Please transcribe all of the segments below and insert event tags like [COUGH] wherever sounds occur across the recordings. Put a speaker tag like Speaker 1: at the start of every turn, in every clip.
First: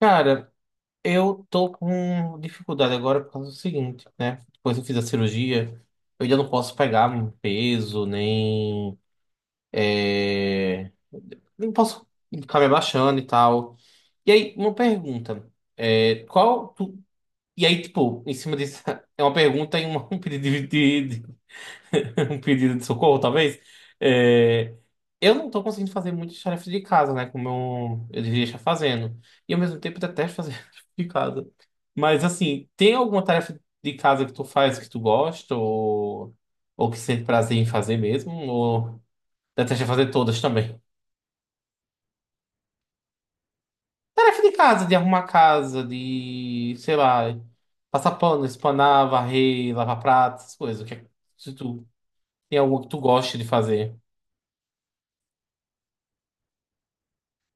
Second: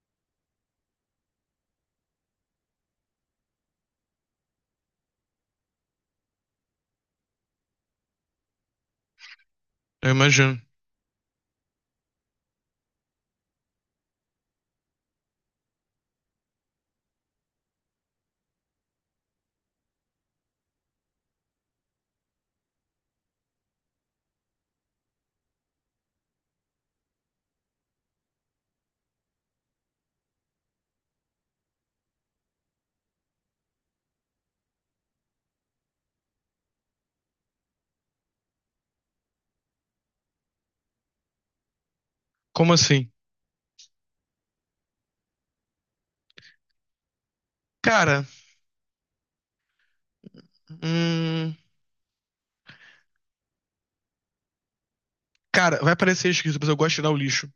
Speaker 1: Cara, eu tô com dificuldade agora por causa do seguinte, né? Depois eu fiz a cirurgia, eu ainda não posso pegar um peso, nem.
Speaker 2: Eu imagino.
Speaker 1: é, nem posso ficar me abaixando e tal. E aí, uma pergunta. é, qual. tu- E aí, tipo, em cima disso, [LAUGHS] é uma pergunta e um [LAUGHS] um pedido de, [LAUGHS] um pedido de socorro, talvez. É, eu não tô conseguindo fazer muitas tarefas de casa, né? Como eu deveria estar fazendo. E ao mesmo tempo detesto fazer [LAUGHS] tarefa de casa. Mas assim, tem alguma tarefa de casa que tu faz que tu gosta ou que sente prazer em fazer mesmo? Ou detesta fazer todas também?
Speaker 2: Como assim?
Speaker 1: Tarefa de casa, de arrumar a casa, de, sei lá, passar
Speaker 2: Cara,
Speaker 1: pano, espanar, varrer, lavar pratos, essas coisas. Se
Speaker 2: hum,
Speaker 1: tu tem algo que tu goste de fazer?
Speaker 2: cara, vai parecer esquisito, mas eu gosto de tirar o lixo.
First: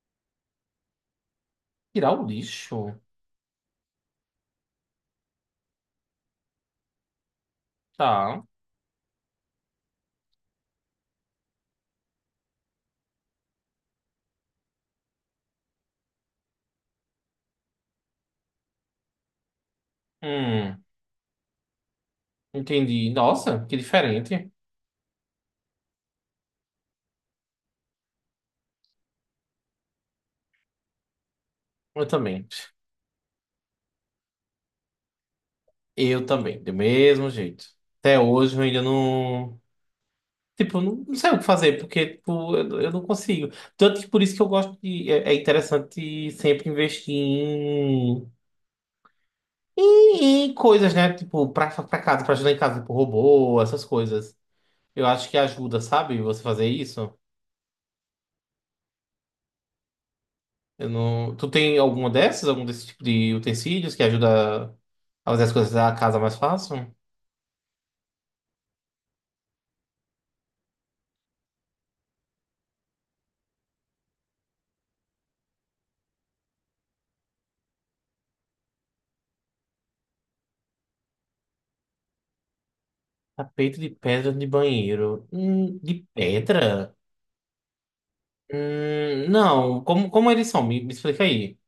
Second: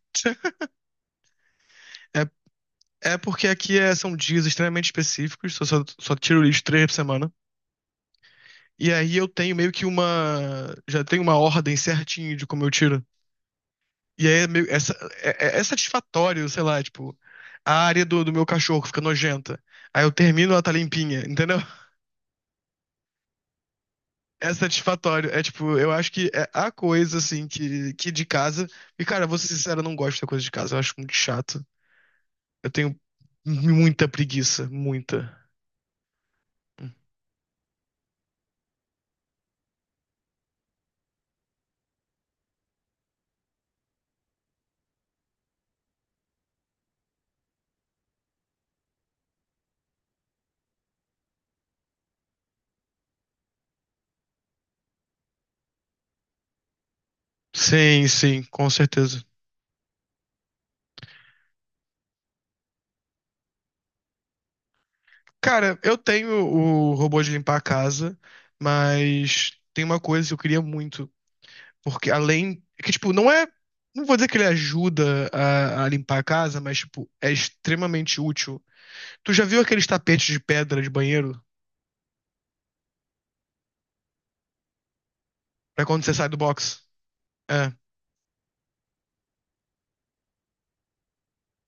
Speaker 1: Tirar o
Speaker 2: É,
Speaker 1: lixo?
Speaker 2: é porque aqui são dias extremamente específicos, só tiro o lixo 3 por semana.
Speaker 1: Tá.
Speaker 2: E aí eu tenho meio que uma. Já tenho uma ordem certinho de como eu tiro. E aí é meio, é satisfatório, sei lá, tipo, a área do meu cachorro fica nojenta. Aí eu termino, ela tá
Speaker 1: Hum,
Speaker 2: limpinha, entendeu?
Speaker 1: entendi. Nossa, que diferente.
Speaker 2: É satisfatório. É tipo, eu acho que é a coisa, assim, que de casa. E, cara, vou ser sincero, eu não gosto da coisa de casa. Eu acho muito chato.
Speaker 1: Eu também.
Speaker 2: Eu tenho muita preguiça, muita.
Speaker 1: Eu também, do mesmo jeito. Até hoje eu ainda não. Tipo, eu não, não sei o que fazer, porque tipo, eu não consigo. Tanto que por isso que eu gosto de. É, é interessante sempre investir em coisas, né? Tipo, pra casa, pra ajudar em casa, tipo, robô, essas coisas. Eu acho que ajuda, sabe? Você fazer isso.
Speaker 2: Sim, sim, com certeza.
Speaker 1: Eu não... Tu tem alguma dessas, algum desse tipo de utensílios que ajuda a fazer as coisas
Speaker 2: Cara,
Speaker 1: da
Speaker 2: eu
Speaker 1: casa
Speaker 2: tenho
Speaker 1: mais
Speaker 2: o
Speaker 1: fácil?
Speaker 2: robô de limpar a casa, mas tem uma coisa que eu queria muito. Porque além. É que, tipo, não é. Não vou dizer que ele ajuda a limpar a casa, mas, tipo, é extremamente útil. Tu já viu aqueles tapetes de pedra de banheiro?
Speaker 1: Tapete de pedra de banheiro.
Speaker 2: Pra quando
Speaker 1: De
Speaker 2: você sai do box?
Speaker 1: pedra?
Speaker 2: É.
Speaker 1: Não. Como eles são? Me explica aí.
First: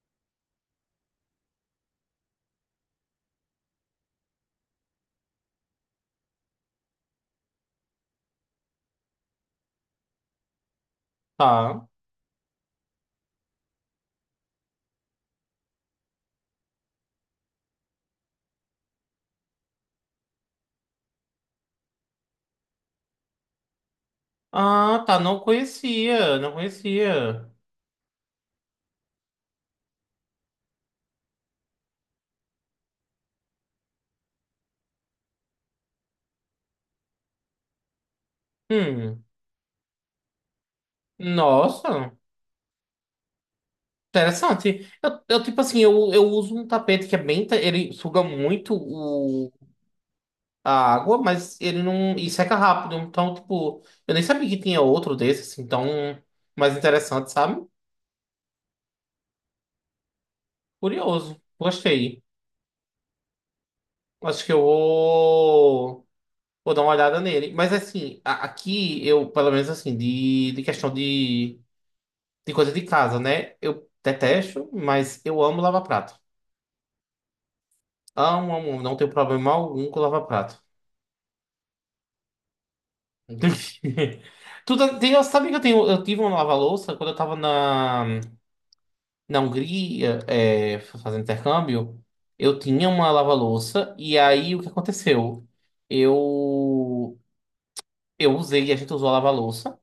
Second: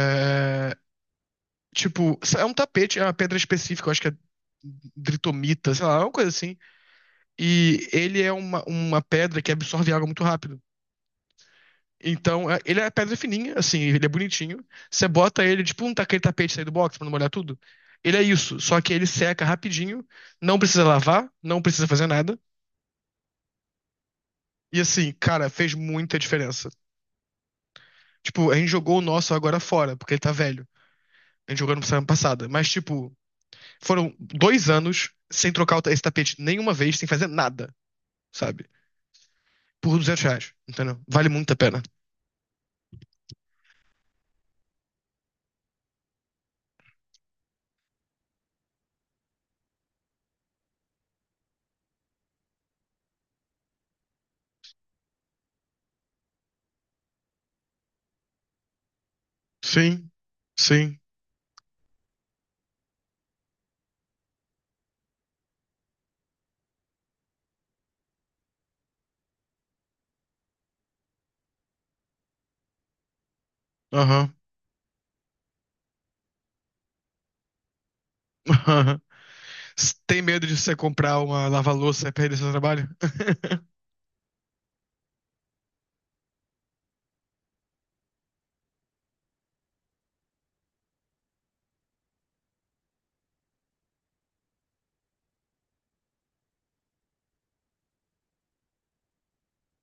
Speaker 2: é, tipo, é um tapete, é uma pedra específica, eu acho que é dritomita, sei lá, é uma coisa assim. E ele é uma pedra que absorve água muito rápido.
Speaker 1: Tá.
Speaker 2: Então, ele é pedra fininha, assim, ele é bonitinho. Você bota ele, tipo um aquele tapete aí do box pra não molhar tudo. Ele é isso, só que ele seca rapidinho, não precisa lavar, não precisa fazer nada. E
Speaker 1: Ah,
Speaker 2: assim,
Speaker 1: tá. Não
Speaker 2: cara, fez muita
Speaker 1: conhecia. Não
Speaker 2: diferença.
Speaker 1: conhecia.
Speaker 2: Tipo, a gente jogou o nosso agora fora, porque ele tá velho. A gente jogou no semana passada. Mas, tipo, foram 2 anos sem trocar esse tapete nenhuma vez, sem fazer nada, sabe?
Speaker 1: Hum.
Speaker 2: Por R$ 200, entendeu? Vale muito a pena.
Speaker 1: Nossa. Interessante. Eu tipo assim, eu uso um tapete que é bem. Ele suga muito o, a água, mas ele não. E seca rápido. Então, tipo, eu nem sabia que tinha outro desses, assim, tão mais interessante, sabe?
Speaker 2: Sim, sim,
Speaker 1: Curioso. Gostei. Acho que eu vou. Vou dar uma olhada nele. Mas assim, aqui eu, pelo menos assim, de questão de coisa de casa, né? Eu
Speaker 2: aham.
Speaker 1: detesto, mas eu amo lava-prato. Amo, amo, amo. Não
Speaker 2: [LAUGHS]
Speaker 1: tenho problema algum com
Speaker 2: Tem medo de
Speaker 1: lava-prato.
Speaker 2: você comprar uma lava-louça e perder seu trabalho?
Speaker 1: [LAUGHS] Tudo, tem, eu sabia que eu, tenho, eu tive uma lava-louça quando eu tava na Hungria, é, fazendo intercâmbio. Eu tinha uma lava-louça e aí o que aconteceu? Eu, eu usei, a gente usou a lava-louça.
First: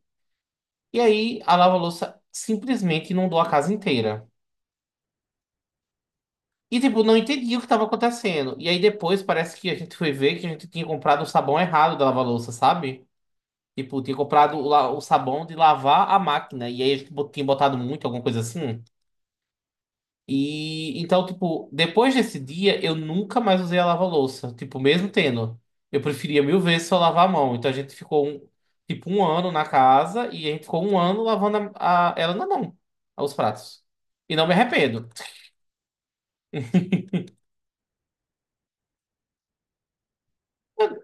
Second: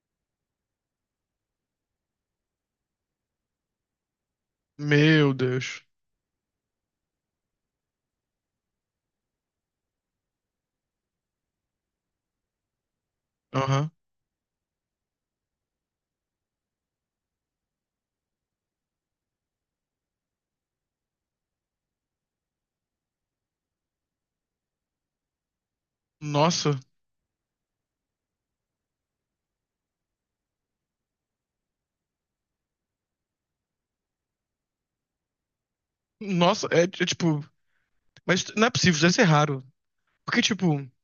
Speaker 1: E aí a lava-louça simplesmente inundou a casa inteira.
Speaker 2: [LAUGHS] Meu Deus.
Speaker 1: E, tipo, não entendi o que estava acontecendo. E aí depois parece que a gente foi ver que a gente tinha comprado o sabão errado da lava-louça, sabe?
Speaker 2: Aham.
Speaker 1: Tipo, tinha comprado o sabão de lavar a máquina. E aí a gente tinha botado muito, alguma coisa assim. E então, tipo, depois desse dia, eu nunca mais usei a lava-louça. Tipo, mesmo tendo. Eu preferia mil
Speaker 2: Nossa.
Speaker 1: vezes só lavar a mão. Então a gente ficou, tipo, um ano na casa e a gente ficou um ano lavando ela na mão, os pratos. E não me arrependo.
Speaker 2: Nossa, é tipo. Mas não é possível, deve ser raro. Porque, tipo,
Speaker 1: Eu não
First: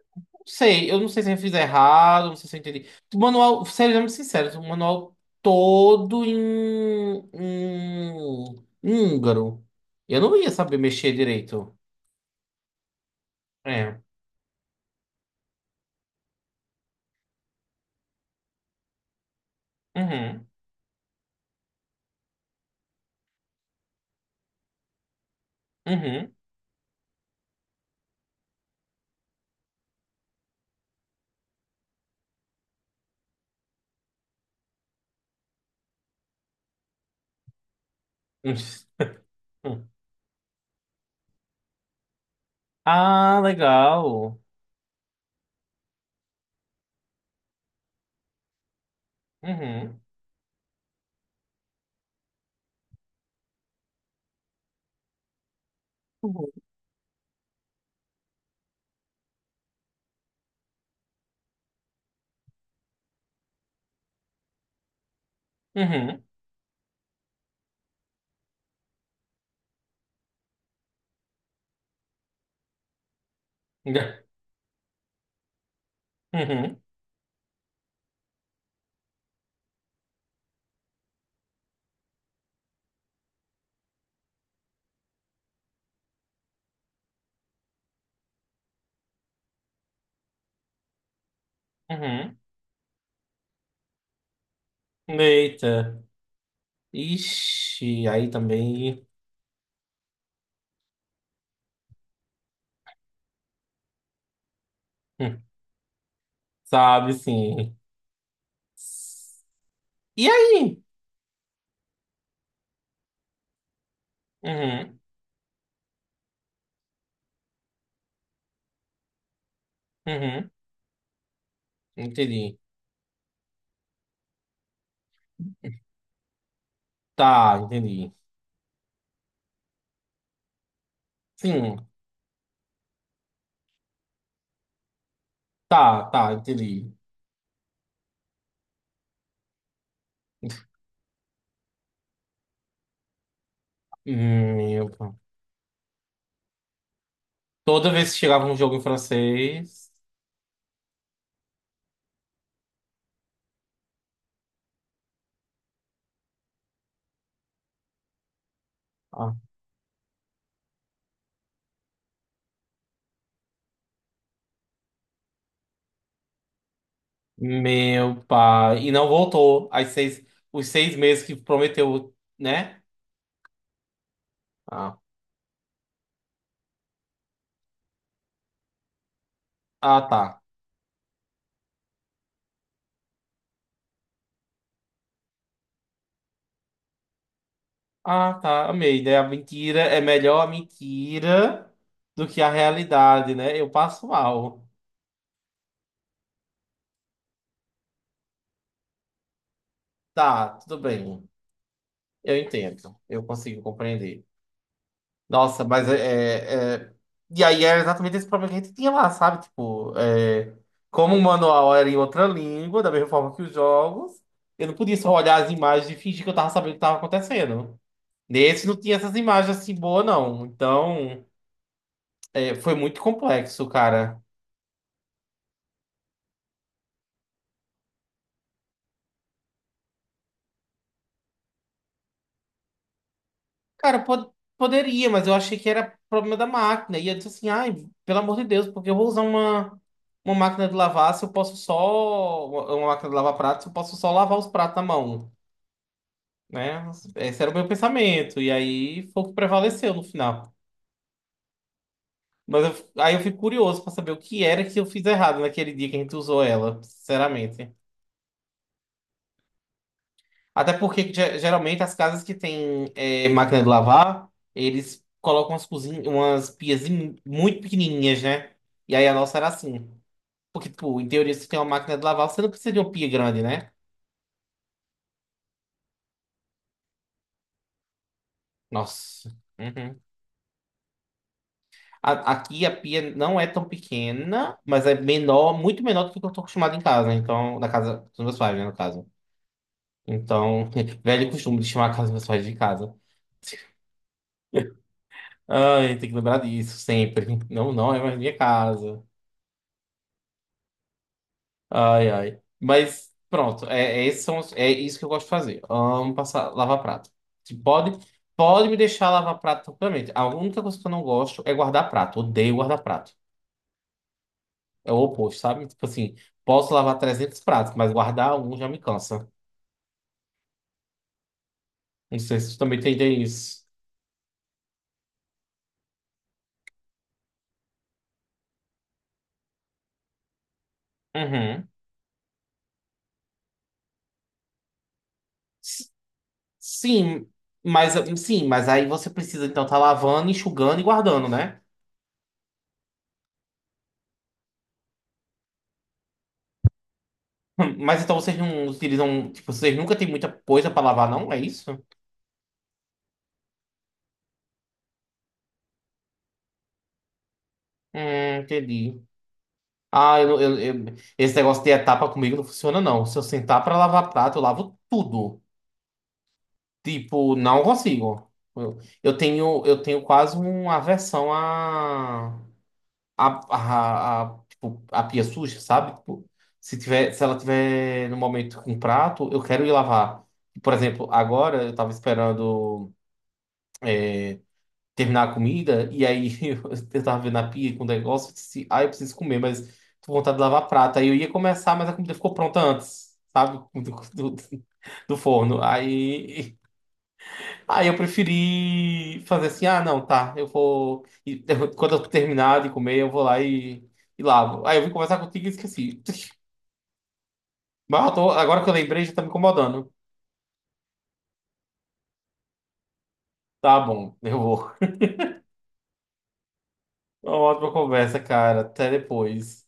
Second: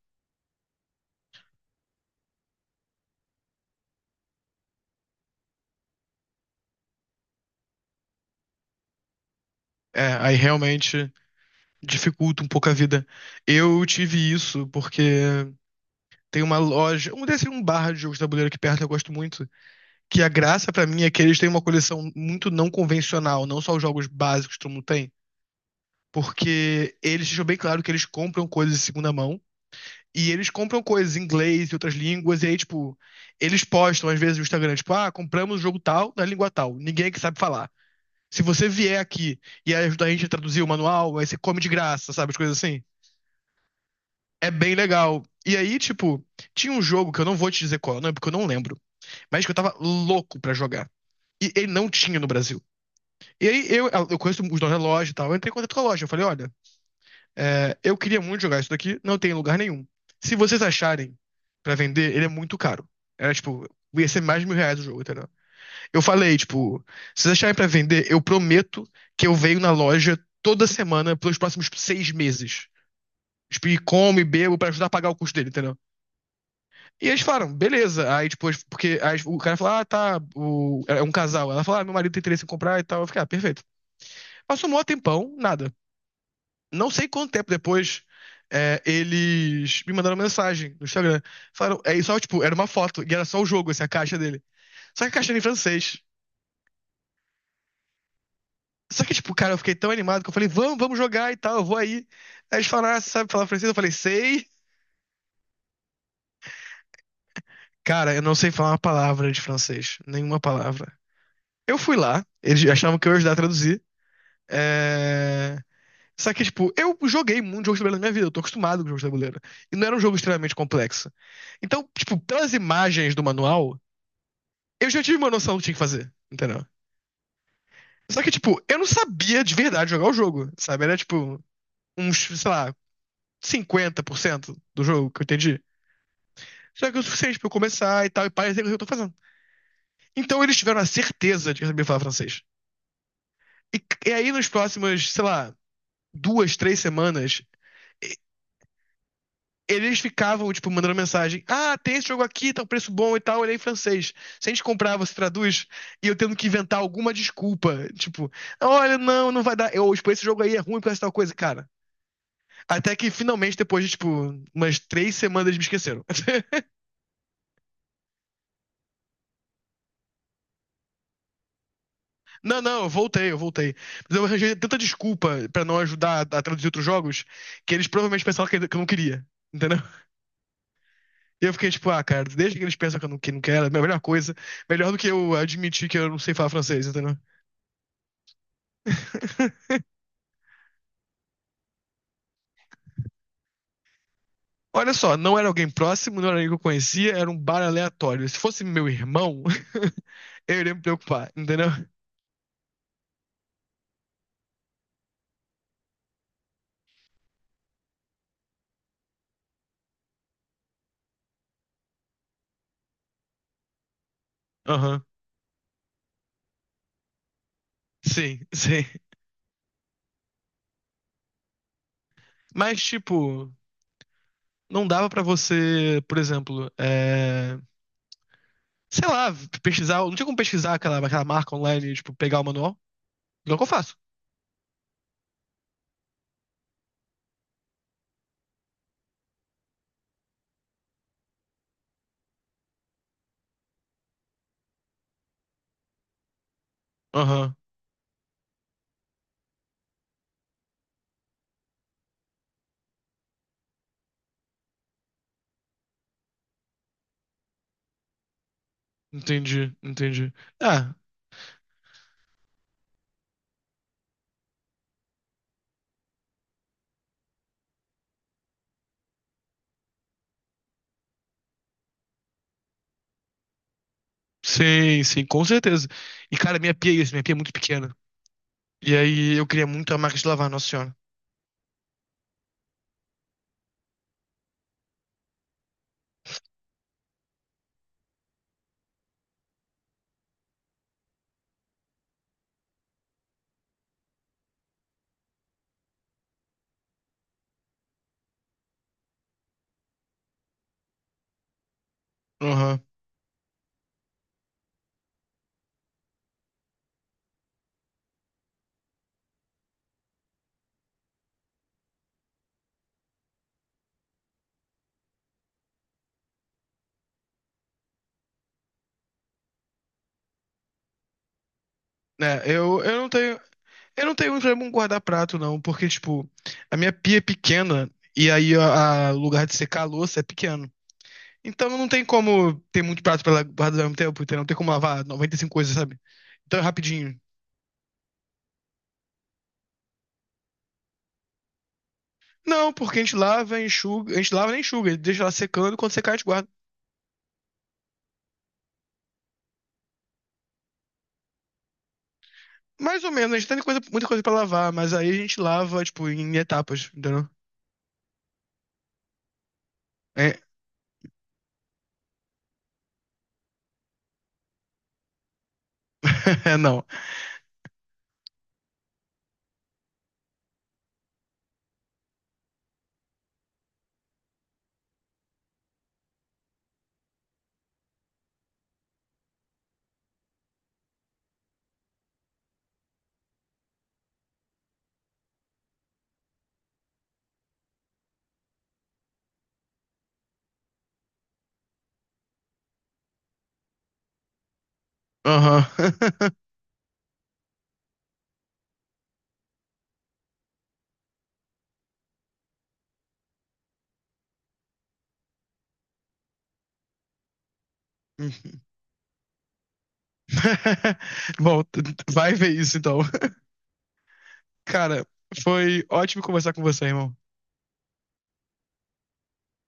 Speaker 1: sei, eu não sei se eu fiz errado, não sei se eu entendi. O manual, sério, sendo sincero, o manual todo em húngaro.
Speaker 2: é,
Speaker 1: Eu
Speaker 2: aí
Speaker 1: não ia saber mexer
Speaker 2: realmente
Speaker 1: direito.
Speaker 2: dificulta um pouco a vida. Eu
Speaker 1: É.
Speaker 2: tive isso porque tem uma loja, um desse um bar de jogos de tabuleiro aqui perto que eu gosto muito. Que a
Speaker 1: Uhum.
Speaker 2: graça pra mim é que eles têm uma coleção muito não convencional, não só os jogos básicos que todo mundo tem. Porque eles deixam bem claro que eles compram coisas de segunda mão. E eles compram coisas em inglês e outras línguas, e aí, tipo, eles postam às vezes no Instagram, tipo, ah, compramos o jogo tal na língua tal, ninguém é que sabe falar. Se
Speaker 1: Uhum.
Speaker 2: você vier aqui e
Speaker 1: [LAUGHS]
Speaker 2: ajudar a gente a traduzir o manual, aí você come de graça, sabe? As coisas assim.
Speaker 1: Ah, legal.
Speaker 2: É bem legal. E aí, tipo, tinha um jogo que eu não vou te dizer qual, não, porque eu não lembro, mas que eu tava
Speaker 1: Uhum.
Speaker 2: louco pra jogar. E ele não tinha no Brasil. E aí eu conheço os donos da loja e tal, eu entrei em contato com a loja, eu falei,
Speaker 1: Uhum.
Speaker 2: olha. É, eu queria muito jogar isso daqui, não tem em lugar nenhum. Se vocês acharem pra vender, ele é muito caro. Era tipo, ia ser mais de R$ 1.000 o jogo, entendeu? Eu
Speaker 1: Uhum.
Speaker 2: falei, tipo, se vocês acharem pra vender, eu prometo que eu venho na loja toda semana pelos próximos 6 meses. Tipo, e como e bebo pra ajudar a pagar o custo dele, entendeu?
Speaker 1: Uhum.
Speaker 2: E eles falaram, beleza. Aí depois, porque aí o cara falou, ah, tá, o... é um casal. Ela falou, ah, meu marido tem interesse em comprar e tal. Eu fiquei, ah, perfeito. Passou um maior tempão, nada. Não sei quanto tempo depois, é, eles me mandaram mensagem no Instagram. Falaram, é só,
Speaker 1: Uhum.
Speaker 2: tipo, era uma foto, e era só o jogo, assim, a caixa dele. Só que a caixa era em francês.
Speaker 1: Eita. Ixi, aí
Speaker 2: Só
Speaker 1: também.
Speaker 2: que, tipo, cara, eu fiquei tão animado que eu falei, vamos, vamos jogar e tal, eu vou aí. Aí eles falaram, ah, você sabe falar francês? Eu falei, sei.
Speaker 1: hum, Sabe, sim.
Speaker 2: Cara, eu não sei falar uma palavra de francês.
Speaker 1: E
Speaker 2: Nenhuma
Speaker 1: aí?
Speaker 2: palavra. Eu fui lá, eles achavam que eu ia ajudar a traduzir.
Speaker 1: Uhum.
Speaker 2: É... Só que, tipo, eu joguei muito jogo de tabuleiro na minha vida, eu tô acostumado com jogos de tabuleiro. E não era um jogo
Speaker 1: Uhum.
Speaker 2: extremamente complexo. Então, tipo, pelas
Speaker 1: Entendi.
Speaker 2: imagens do manual, eu já tive uma noção do que tinha que fazer, entendeu?
Speaker 1: Tá, entendi.
Speaker 2: Só que, tipo, eu não sabia de verdade jogar o jogo, sabe? Era, tipo,
Speaker 1: Sim,
Speaker 2: uns, sei lá, 50% do jogo que eu entendi.
Speaker 1: tá, tá,
Speaker 2: Só
Speaker 1: entendi.
Speaker 2: que é o suficiente pra eu começar e tal, e parecer o que eu tô fazendo. Então eles tiveram a certeza de que eu sabia falar francês. E, e aí, nas
Speaker 1: Meu
Speaker 2: próximas,
Speaker 1: pai.
Speaker 2: sei lá, 2, 3 semanas,
Speaker 1: Toda vez que chegava um jogo em francês.
Speaker 2: eles ficavam, tipo, mandando mensagem. Ah, tem esse jogo aqui, tá um preço bom e tal, ele é em francês. Se a gente comprar, você traduz? E eu tendo que inventar alguma desculpa. Tipo, olha, não,
Speaker 1: ah,
Speaker 2: não vai dar. Eu, tipo, esse jogo aí é ruim por essa tal coisa, cara. Até que finalmente, depois de, tipo, umas 3 semanas, eles me esqueceram. [LAUGHS]
Speaker 1: Meu pai. E não voltou. Os 6 meses que prometeu,
Speaker 2: Não,
Speaker 1: né?
Speaker 2: não, eu voltei, eu voltei. Mas eu arranjei tanta
Speaker 1: Ah,
Speaker 2: desculpa pra não ajudar a traduzir outros jogos que eles provavelmente pensavam que eu não queria. Entendeu?
Speaker 1: ah, tá.
Speaker 2: E eu fiquei tipo, ah, cara, desde que eles pensam que eu não, que não quero, é a melhor coisa. Melhor do que eu admitir que eu não sei falar francês, entendeu?
Speaker 1: Ah, tá, amei, né? A
Speaker 2: [LAUGHS]
Speaker 1: mentira é melhor a mentira do que a realidade, né? Eu passo mal.
Speaker 2: Olha só, não era alguém próximo, não era alguém que eu conhecia, era um bar aleatório. Se fosse meu irmão, [LAUGHS]
Speaker 1: Tá,
Speaker 2: eu iria
Speaker 1: tudo
Speaker 2: me
Speaker 1: bem.
Speaker 2: preocupar, entendeu?
Speaker 1: Eu entendo. Eu consigo compreender. Nossa, mas é, é- é- e aí era exatamente esse problema que a gente tinha lá, sabe? Tipo, é, como o manual era em outra língua, da mesma forma que os jogos, eu não podia
Speaker 2: Aham.
Speaker 1: só olhar as imagens e fingir que eu tava sabendo o que tava acontecendo.
Speaker 2: Sim, [LAUGHS]
Speaker 1: Nesse não
Speaker 2: sim.
Speaker 1: tinha essas imagens assim boas, não. Então, é, foi
Speaker 2: Mas,
Speaker 1: muito
Speaker 2: tipo,
Speaker 1: complexo, cara.
Speaker 2: não dava pra você, por exemplo, é... sei lá, pesquisar. Não tinha como pesquisar aquela marca online, tipo, pegar o manual. Não é o que eu faço.
Speaker 1: Cara, poderia, mas eu achei que era problema da máquina. E eu disse assim, ai, pelo amor de Deus, porque eu vou usar uma máquina de lavar se eu posso só. Uma máquina de lavar pratos, se eu posso só lavar os pratos na mão, né? Esse era o
Speaker 2: Aham,
Speaker 1: meu pensamento. E aí foi o que prevaleceu no final. Aí eu fico curioso pra saber o que era que eu fiz errado naquele dia que a gente usou ela, sinceramente.
Speaker 2: entendi, entendi.
Speaker 1: Até
Speaker 2: Ah,
Speaker 1: porque geralmente as casas que têm é, máquina de lavar, eles colocam umas cozinhas, umas pias muito pequenininhas, né? E aí a nossa era assim. Porque, tipo, em teoria, se tem uma máquina de lavar, você não precisa de uma pia grande, né?
Speaker 2: sim, sim, com certeza. E, cara, minha pia é isso, minha pia é muito pequena. E
Speaker 1: Nossa.
Speaker 2: aí eu queria muito a
Speaker 1: Uhum.
Speaker 2: marca de lavar, Nossa Senhora.
Speaker 1: Aqui a pia não é tão pequena, mas é menor, muito menor do que eu tô acostumado em casa, né? Então, na casa dos meus pais, né, no caso. Então, [LAUGHS] velho costume de chamar a casa dos meus pais de casa. Ai, tem que lembrar disso sempre. Não, não é mais minha casa. Ai, ai.
Speaker 2: Aham.
Speaker 1: Mas pronto, é, é, esses são é isso que eu gosto de fazer. Amo passar, lavar prato. Se Pode, pode me deixar lavar prato tranquilamente. A única coisa que eu não gosto é guardar prato. Odeio guardar prato. É o oposto, sabe? Tipo assim, posso lavar 300 pratos, mas guardar um já me cansa. Não sei
Speaker 2: É,
Speaker 1: se você também
Speaker 2: eu não
Speaker 1: tem
Speaker 2: tenho.
Speaker 1: isso.
Speaker 2: Eu não tenho muito problema com guardar prato, não, porque, tipo, a minha pia é pequena e aí o lugar de secar a louça é pequeno.
Speaker 1: Uhum.
Speaker 2: Então não tem como ter muito prato pra guardar ao mesmo tempo, entendeu? Não tem como lavar 95 coisas,
Speaker 1: S-
Speaker 2: sabe? Então é rapidinho.
Speaker 1: Sim, mas sim, mas aí você precisa então estar lavando, enxugando e guardando, né?
Speaker 2: Não, porque a gente lava, enxuga, a gente lava nem enxuga, deixa lá secando, quando secar a gente guarda.
Speaker 1: Mas então vocês não utilizam, tipo, vocês nunca têm muita coisa para lavar, não? É isso?
Speaker 2: Mais ou menos, a gente tem coisa, muita coisa pra lavar, mas aí a gente lava, tipo, em etapas, entendeu?
Speaker 1: É, entendi. Ah,
Speaker 2: É,
Speaker 1: eu, esse negócio de etapa comigo não funciona, não. Se eu sentar pra lavar prato, eu lavo tudo.
Speaker 2: [LAUGHS] é, não.
Speaker 1: Tipo, não consigo. Eu tenho, eu tenho quase uma aversão tipo, a pia suja, sabe? Tipo, se tiver, se ela tiver no momento com prato, eu quero ir lavar. Por exemplo, agora eu tava esperando. é, terminar a comida, e aí [LAUGHS] eu tava vendo a pia com o negócio, eu disse, ah, eu preciso comer, mas tô com vontade de lavar prato. Aí eu ia começar, mas a comida ficou pronta antes, sabe? [LAUGHS] Do, do, do forno.
Speaker 2: Aham.
Speaker 1: Aí eu preferi fazer assim, ah, não, tá, eu vou. E [LAUGHS] quando eu terminar de comer, eu vou lá e lavo. Aí eu vim conversar contigo e esqueci. [LAUGHS] Agora que eu lembrei, já tá me incomodando.
Speaker 2: [LAUGHS] Bom, vai ver isso então.
Speaker 1: Tá bom, eu vou.
Speaker 2: Cara, foi ótimo conversar com você, irmão.
Speaker 1: Uma ótima conversa, cara. Até depois.